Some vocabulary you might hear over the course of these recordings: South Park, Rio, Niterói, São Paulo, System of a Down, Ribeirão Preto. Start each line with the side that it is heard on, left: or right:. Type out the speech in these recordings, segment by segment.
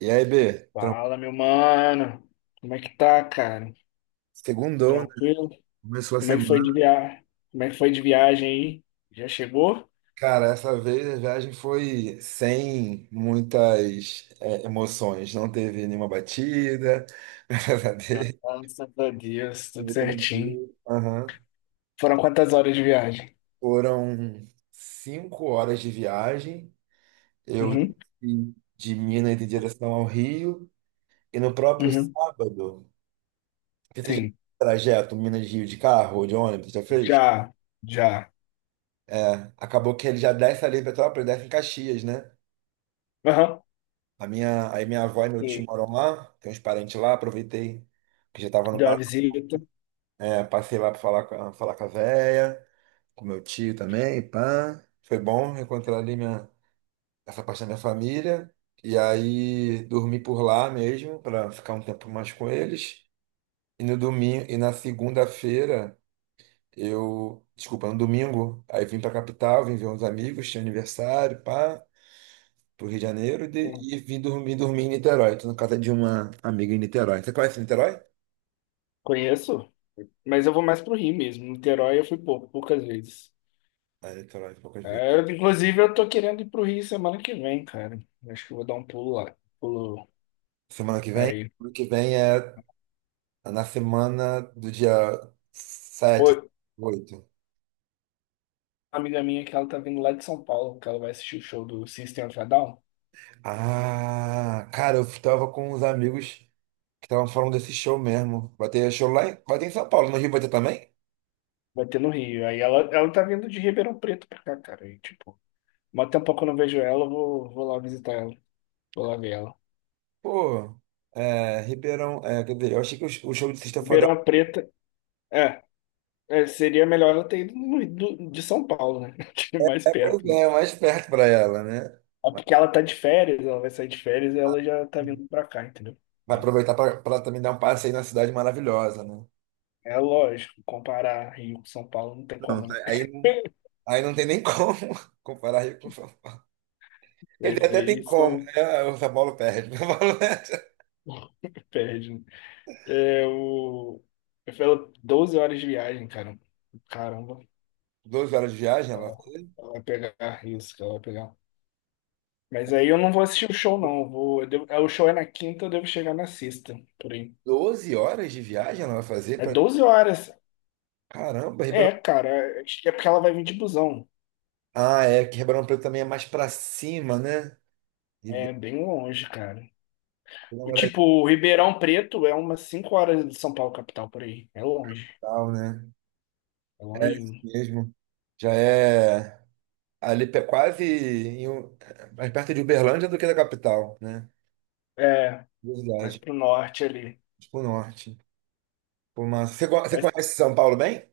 right: E aí, B,
left: Fala, meu mano. Como é que tá, cara?
right: segundou, né?
left: Tranquilo?
right: Começou a
left: Como é que foi de
right: semana.
left: viagem? Como é que foi de viagem aí? Já chegou?
right: Cara, essa vez a viagem foi sem muitas emoções. Não teve nenhuma batida, graças a Deus.
left: Graças a Deus, tudo
right: Tive
left: certinho.
right: tranquilo. Aham.
left: Foram quantas horas de viagem?
right: Foram 5 horas de viagem. Eu
left: Uhum,
right: desci de Minas em direção ao Rio. E no próprio
left: uhum.
right: sábado, você já fez um
left: Sim,
right: trajeto Minas-Rio de carro ou de ônibus? Já fez?
left: já, já.
right: É, acabou que ele já desce ali em Petrópolis, desce em Caxias, né?
left: Aham,
right: Aí minha avó e meu
left: sim.
right: tio moram lá, tem uns parentes lá, aproveitei que já tava no
left: Deu uma visita.
right: passei lá pra falar com a véia, com meu tio também, pá. Foi bom reencontrar ali essa parte da minha família. E aí dormi por lá mesmo, pra ficar um tempo mais com eles. E no domingo, e na segunda-feira, eu, desculpa, no domingo, aí vim pra capital, vim ver uns amigos, tinha aniversário, pá. Pro Rio de Janeiro e,
left: Hum,
right: e vim dormir em Niterói. Tô na casa de uma amiga em Niterói. Você conhece Niterói?
left: Conheço, mas eu vou mais pro Rio mesmo. Niterói eu fui pouco, poucas vezes.
right: Ah, Niterói, poucas vezes.
left: É, inclusive, eu tô querendo ir pro Rio semana que vem, cara. Acho que eu vou dar um pulo lá. Pulo
right: Semana que vem?
left: aí.
right: Semana que vem é na semana do dia 7,
left: Pô,
right: 8.
left: amiga minha que ela tá vindo lá de São Paulo, que ela vai assistir o show do System of a Down.
right: Ah, cara, eu estava com uns amigos que estavam falando desse show mesmo. Vai ter show vai ter em São Paulo, no Rio vai ter também?
left: Vai ter no Rio. Aí ela tá vindo de Ribeirão Preto pra cá, cara. E, tipo, mó tempo que eu não vejo ela, eu vou lá visitar ela. Vou lá ver ela.
right: Pô, Ribeirão, quer dizer, eu achei que o show de sexta-feira
left: Ribeirão Preto, é, seria melhor ela ter ido de São Paulo, né? Que é mais
right: pois
left: perto, mas...
right: é, é mais perto pra ela, né?
left: É porque ela tá de férias, ela vai sair de férias e ela já tá vindo pra cá, entendeu?
right: Vai
left: Sim.
right: aproveitar para também dar um passeio na cidade maravilhosa, né?
left: É lógico, comparar Rio com São Paulo não tem
right: Não,
left: como,
right: tá,
left: né?
right: aí, não tem nem como comparar Rio com São Paulo. Quer dizer,
left: Mas
right: até tem
left: aí
right: como,
left: só
right: né? O São Paulo perde. São Paulo perde.
left: perde, né? É, o... Eu falo 12 horas de viagem, cara. Caramba.
right: 12 horas de viagem ela vai
left: Ela
right: fazer?
left: ela vai pegar isso, que ela vai pegar. Mas aí eu não vou assistir o show, não. Eu vou... eu o show é na quinta, eu devo chegar na sexta, por aí.
right: 12 horas de viagem ela vai fazer?
left: É
right: Pra...
left: 12 horas.
right: Caramba,
left: É,
right: Ribeirão.
left: cara. Acho que é porque ela vai vir de busão.
right: Ah, é que Ribeirão Preto também é mais para cima, né?
left: É
right: Ribeirão
left: bem longe, cara. O
right: Preto é
left: tipo, o Ribeirão Preto é umas 5 horas de São Paulo, capital, por aí. É longe.
right: tal, né?
left: É
right: É isso
left: longinho.
right: mesmo. Já é ali quase mais perto de Uberlândia do que da capital, né?
left: É, mais
right: Verdade.
left: pro norte ali.
right: Tipo norte. Pô, mas você
left: Mas
right: conhece São Paulo bem?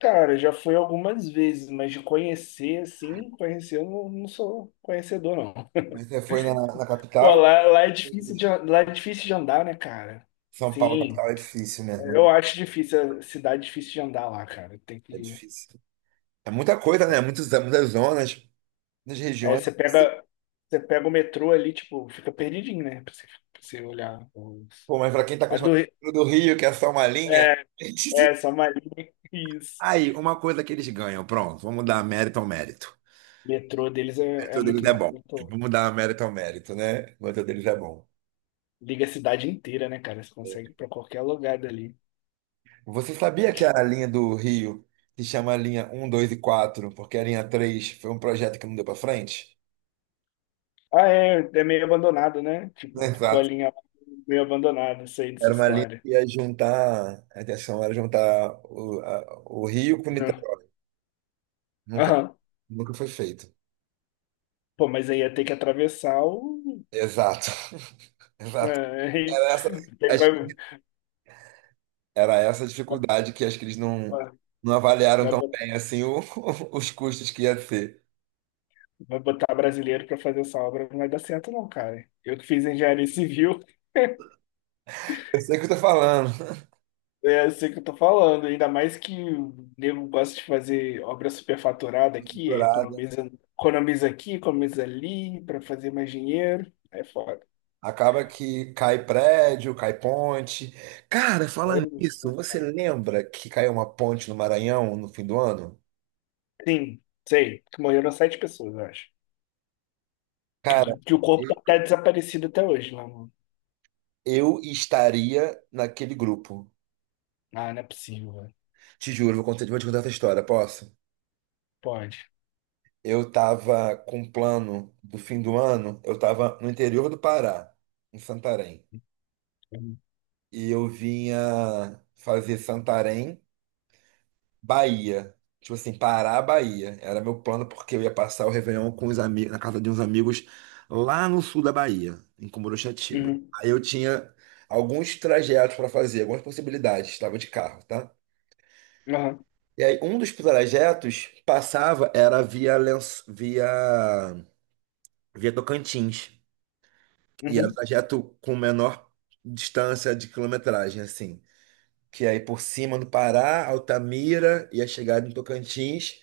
left: cara, já fui algumas vezes, mas de conhecer, assim, conhecer, eu não sou conhecedor, não.
right: Você foi na
left: Pô,
right: capital?
left: lá é difícil de andar, né, cara?
right: São Paulo,
left: Sim,
right: capital, é difícil mesmo, né?
left: eu acho difícil, a cidade é difícil de andar lá, cara. Tem
right: É
left: que...
right: difícil. É muita coisa, né? Muitos, muitas zonas, muitas
left: É,
right: regiões. Assim,
left: você pega o metrô ali, tipo, fica perdidinho, né? Pra você olhar os...
right: pô, mas pra quem tá
left: A do...
right: acostumado com o do Rio, que é só uma linha.
left: É, só uma linha, isso.
right: Aí, uma coisa que eles ganham, pronto, vamos dar mérito ao mérito.
left: O metrô deles
right: O
left: é, é
right: mérito deles
left: muito,
right: é bom.
left: muito...
right: Vamos dar mérito ao mérito, né? O mérito deles é bom.
left: Liga a cidade inteira, né, cara? Você consegue ir pra qualquer lugar dali.
right: Você sabia que a linha do Rio se chama linha um, 2 e quatro, porque a linha 3 foi um projeto que não deu pra frente?
left: Ah, é, é meio abandonado, né? Tipo, ficou a
right: Exato.
left: linha meio abandonada, sei dessa
right: Era uma linha
left: história.
right: que ia juntar, a intenção era juntar o Rio com
left: Não.
right: Niterói. Nunca,
left: Aham.
right: nunca foi feito.
left: Pô, mas aí ia ter que atravessar o.
right: Exato.
left: É,
right: Exato.
left: aí-
right: Era essa,
left: aí
right: acho
left: vai,
right: que era essa a dificuldade que acho que eles não,
left: vai,
right: não avaliaram
left: vai
right: tão
left: bot-
right: bem assim os custos que ia ser.
left: vai botar brasileiro pra fazer essa obra, não vai dar certo, não, cara. Eu que fiz engenharia civil,
right: Eu sei o que eu tô falando.
left: é, eu sei o que eu tô falando. Ainda mais que o nego gosta de fazer obra superfaturada aqui, aí
right: Estruturada.
left: economiza, economiza aqui, economiza ali pra fazer mais dinheiro. É foda.
right: Acaba que cai prédio, cai ponte. Cara, falando nisso, você lembra que caiu uma ponte no Maranhão no fim do ano?
left: Sim, sei. Que morreram sete pessoas, eu acho. Que,
right: Cara,
left: que o corpo tá até desaparecido até hoje lá no.
right: eu estaria naquele grupo.
left: Ah, não é possível, velho.
right: Te juro, vou te contar essa história, posso?
left: Pode.
right: Eu tava com um plano do fim do ano, eu tava no interior do Pará, em Santarém.
left: Uhum.
right: E eu vinha fazer Santarém, Bahia. Tipo assim, Pará, Bahia. Era meu plano porque eu ia passar o Réveillon com os amigos, na casa de uns amigos lá no sul da Bahia, em Cumuruxatiba.
left: Uhum.
right: Aí eu tinha alguns trajetos para fazer, algumas possibilidades, estava de carro, tá?
left: Aham.
right: E aí, um dos trajetos passava, era via Tocantins. E era o
left: Uhum.
right: trajeto com menor distância de quilometragem, assim. Que aí por cima do Pará, Altamira, ia chegar em Tocantins.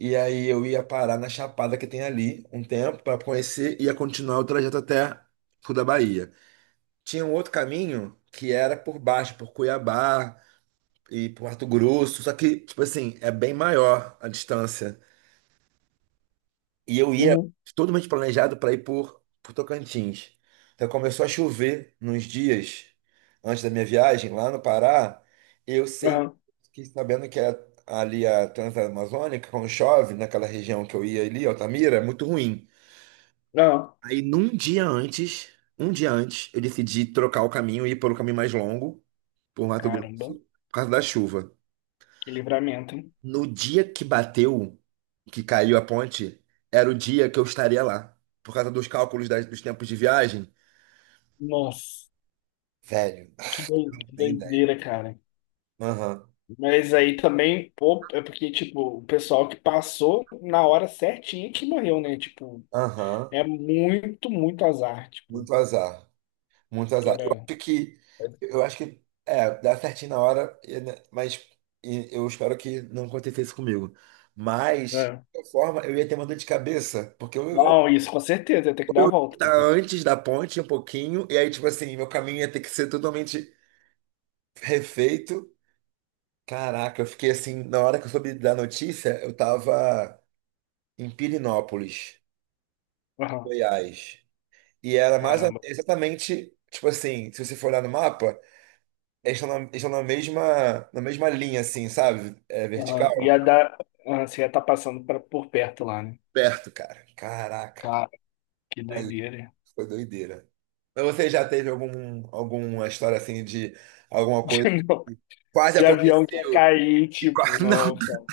right: E aí eu ia parar na Chapada que tem ali um tempo para conhecer e ia continuar o trajeto até sul da Bahia. Tinha um outro caminho que era por baixo, por Cuiabá e por Mato Grosso. Só que, tipo assim, é bem maior a distância. E eu ia
left: Uhum.
right: totalmente planejado para ir por Tocantins. Então começou a chover nos dias antes da minha viagem, lá no Pará. Eu sei,
left: Aham.
right: fiquei sabendo que ali a Transamazônica, quando chove, naquela região que eu ia ali, Altamira, é muito ruim.
left: Aham.
right: Aí num dia antes, um dia antes, eu decidi trocar o caminho e ir pelo caminho mais longo, por Mato Grosso,
left: Caramba.
right: por causa da chuva.
left: Que livramento, hein?
right: No dia que bateu, que caiu a ponte, era o dia que eu estaria lá. Por causa dos cálculos dos tempos de viagem.
left: Nossa.
right: Velho,
left: Que
right: nem ideia.
left: doideira, cara.
right: Aham,
left: Mas aí também, pô, é porque, tipo, o pessoal que passou na hora certinha que morreu, né? Tipo,
right: aham.
left: é muito, muito azar, tipo,
right: Muito azar. Muito
left: que
right: azar. Eu
left: era.
right: acho que. Eu acho que. É, dá certinho na hora, né, mas e eu espero que não acontecesse comigo. Mas, de
left: É.
right: qualquer forma, eu ia ter uma dor de cabeça, porque eu, eu,
left: Não, isso com certeza, ia ter que dar
right: eu
left: a
right: ia
left: volta
right: estar
left: depois.
right: antes da ponte um pouquinho, e aí, tipo assim, meu caminho ia ter que ser totalmente refeito. Caraca, eu fiquei assim, na hora que eu soube da notícia, eu tava em Pirinópolis, Goiás. E era mais
left: Caramba.
right: exatamente, tipo assim, se você for olhar no mapa, eles estão na mesma linha, assim, sabe? É
left: Aham.
right: vertical.
left: Ia dar, ah, você ia estar por perto lá, né?
right: Perto, cara. Caraca.
left: Cara, que
right: Aí,
left: doideira.
right: foi doideira. Mas você já teve algum, alguma história assim de alguma coisa que
left: Não,
right: quase
left: de avião que ia
right: aconteceu?
left: cair,
right: E
left: tipo,
right: quase. Não.
left: não, cara.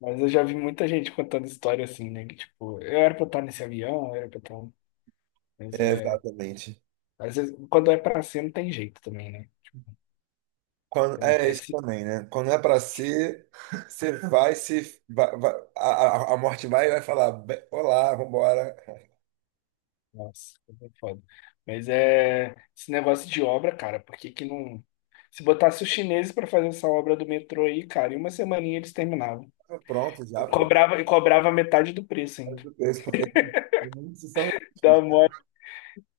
left: Mas eu já vi muita gente contando história assim, né? Que, tipo, eu era pra eu estar nesse avião, eu era pra eu estar. Um, mas
right: É,
left: é.
right: exatamente.
left: Às vezes, quando é pra ser, não tem jeito também, né?
right: Quando,
left: É,
right: é
left: é
right: isso
left: se-
right: também, né? Quando é pra ser, você vai se. Vai- vai- a morte vai e vai falar: Olá, vambora."
left: nossa, é foda. Mas é. Esse negócio de obra, cara, por que que não. Se botasse os chineses pra fazer essa obra do metrô aí, cara, em uma semaninha eles terminavam.
right: Ah, pronto, já, pô.
left: E cobrava metade do preço
right: Faz
left: ainda.
right: o preço, porque muitos são.
left: Dá mole,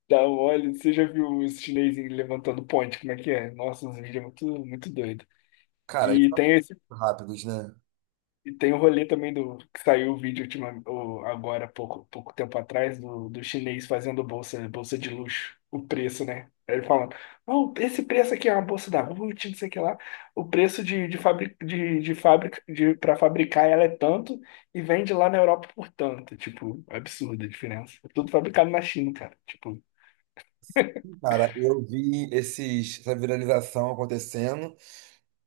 left: dá mole. Você já viu os chineses levantando ponte? Como é que é? Nossa, uns vídeos muito, muito doido.
right: Cara, eles
left: E
right: são
left: tem,
right: muito rápidos, né?
left: E tem o rolê também do que saiu o vídeo ultima, agora, pouco, pouco tempo atrás, do chinês fazendo bolsa, bolsa de luxo, o preço, né? Ele falando, não, esse preço aqui é uma bolsa da Ruth, não sei o que lá. O preço de fábrica para fabricar ela é tanto e vende lá na Europa por tanto. Tipo, absurda a diferença. É tudo fabricado na China, cara. Tipo,
right: Cara, eu vi essa viralização acontecendo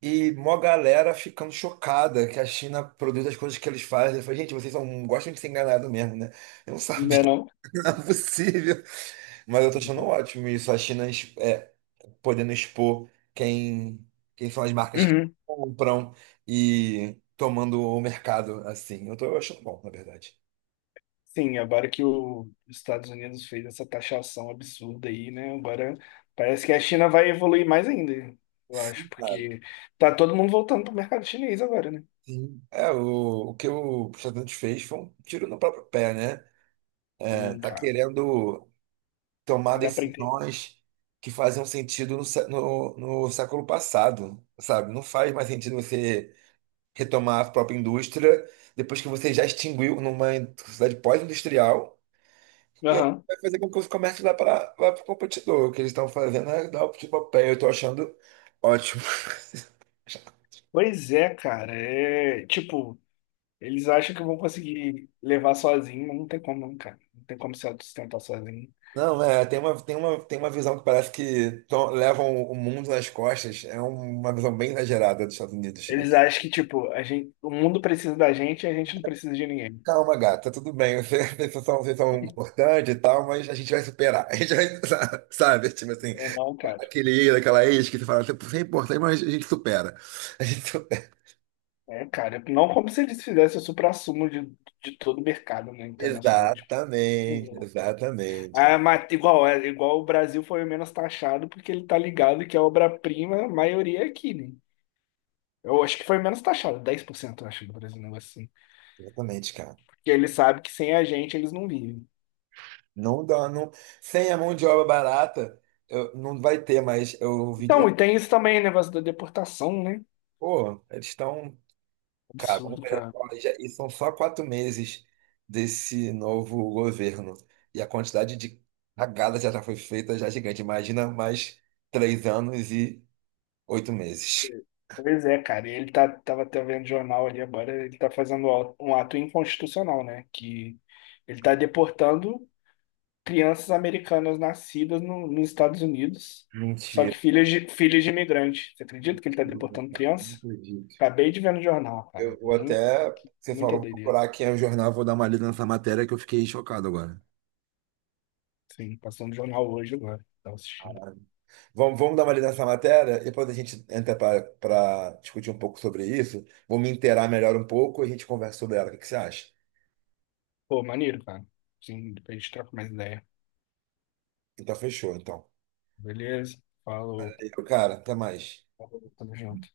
right: e mó galera ficando chocada que a China produz as coisas que eles fazem. Eu falei, gente, vocês são, gostam de ser enganado mesmo, né? Eu não
left: não
right: sabia,
left: é não?
right: não é possível. Mas eu tô achando ótimo isso, a China podendo expor quem são as marcas que
left: Uhum.
right: compram e tomando o mercado assim. Eu tô achando bom, na verdade.
left: Sim, agora que os Estados Unidos fez essa taxação absurda aí, né? Agora parece que a China vai evoluir mais ainda, eu acho,
right: Claro.
left: porque tá todo mundo voltando pro mercado chinês agora, né?
right: Sim. É, o que o Presidente fez foi um tiro no próprio pé, né? É,
left: Sim,
right: tá
left: cara.
right: querendo tomar
left: Não dá pra entender.
right: decisões que faziam sentido no século passado, sabe? Não faz mais sentido você retomar a própria indústria depois que você já extinguiu numa sociedade pós-industrial. E aí
left: Aham.
right: vai fazer com que os comércios vá para o competidor. O que eles estão fazendo é dar o tipo a pé. Eu estou achando ótimo.
left: Pois é, cara. É tipo, eles acham que vão conseguir levar sozinho, mas não tem como, não, cara. Não tem como se autossustentar sozinho.
right: Não, é, tem uma visão que parece que levam o mundo nas costas. É um, uma visão bem exagerada dos Estados Unidos.
left: Eles acham que, tipo, a gente, o mundo precisa da gente e a gente não precisa de ninguém.
right: Calma, gata, tudo bem. Vocês são importantes e tal, mas a gente vai superar. A gente vai, sabe? Tipo assim,
left: Não, não, cara.
right: aquele ex, aquela ex que você fala, você é importante, mas a gente supera. A gente supera.
left: É, cara, não como se eles fizessem o suprassumo de todo o mercado, né, internacional, tipo.
right: Exatamente,
left: Uhum.
right: exatamente.
left: Ah, mas igual, é, igual o Brasil foi o menos taxado, porque ele tá ligado que a obra-prima, a maioria é aqui, né? Eu acho que foi menos taxado, 10%, eu acho, do Brasil, um negócio assim.
right: Exatamente, cara.
left: Porque ele sabe que sem a gente eles não vivem.
right: Não dá, não. Sem a mão de obra barata, não vai ter mais. Eu ouvi.
left: Então, e tem isso também, negócio da deportação, né?
right: Pô, eles estão. Cara, vamos
left: Absurdo,
right: ver,
left: cara.
right: olha, e são só 4 meses desse novo governo. E a quantidade de cagada já foi feita já é gigante. Imagina mais 3 anos e 8 meses.
left: Pois é, cara, ele tá, tava até vendo jornal ali agora, ele tá fazendo um ato inconstitucional, né? Que ele tá deportando crianças americanas nascidas nos Estados Unidos, só que
right: Mentira.
left: filhas de imigrante. Você acredita que ele está
right: Não,
left: deportando
right: cara, não
left: criança?
right: acredito.
left: Acabei de ver no jornal, cara.
right: Eu vou
left: Muito,
right: até. Você falou,
left: muita
right: vou
left: doideira.
right: procurar aqui no jornal, vou dar uma lida nessa matéria que eu fiquei chocado agora.
left: Sim, passou no jornal hoje agora. Tava assistindo.
right: Vamos dar uma lida nessa matéria, depois a gente entra para discutir um pouco sobre isso. Vou me inteirar melhor um pouco e a gente conversa sobre ela. O que que você acha?
left: Pô, maneiro, cara. Sim, depois a gente troca mais ideia.
right: Então, fechou, então.
left: Beleza? Falou.
right: Valeu, cara, até mais.
left: Falou, tamo junto.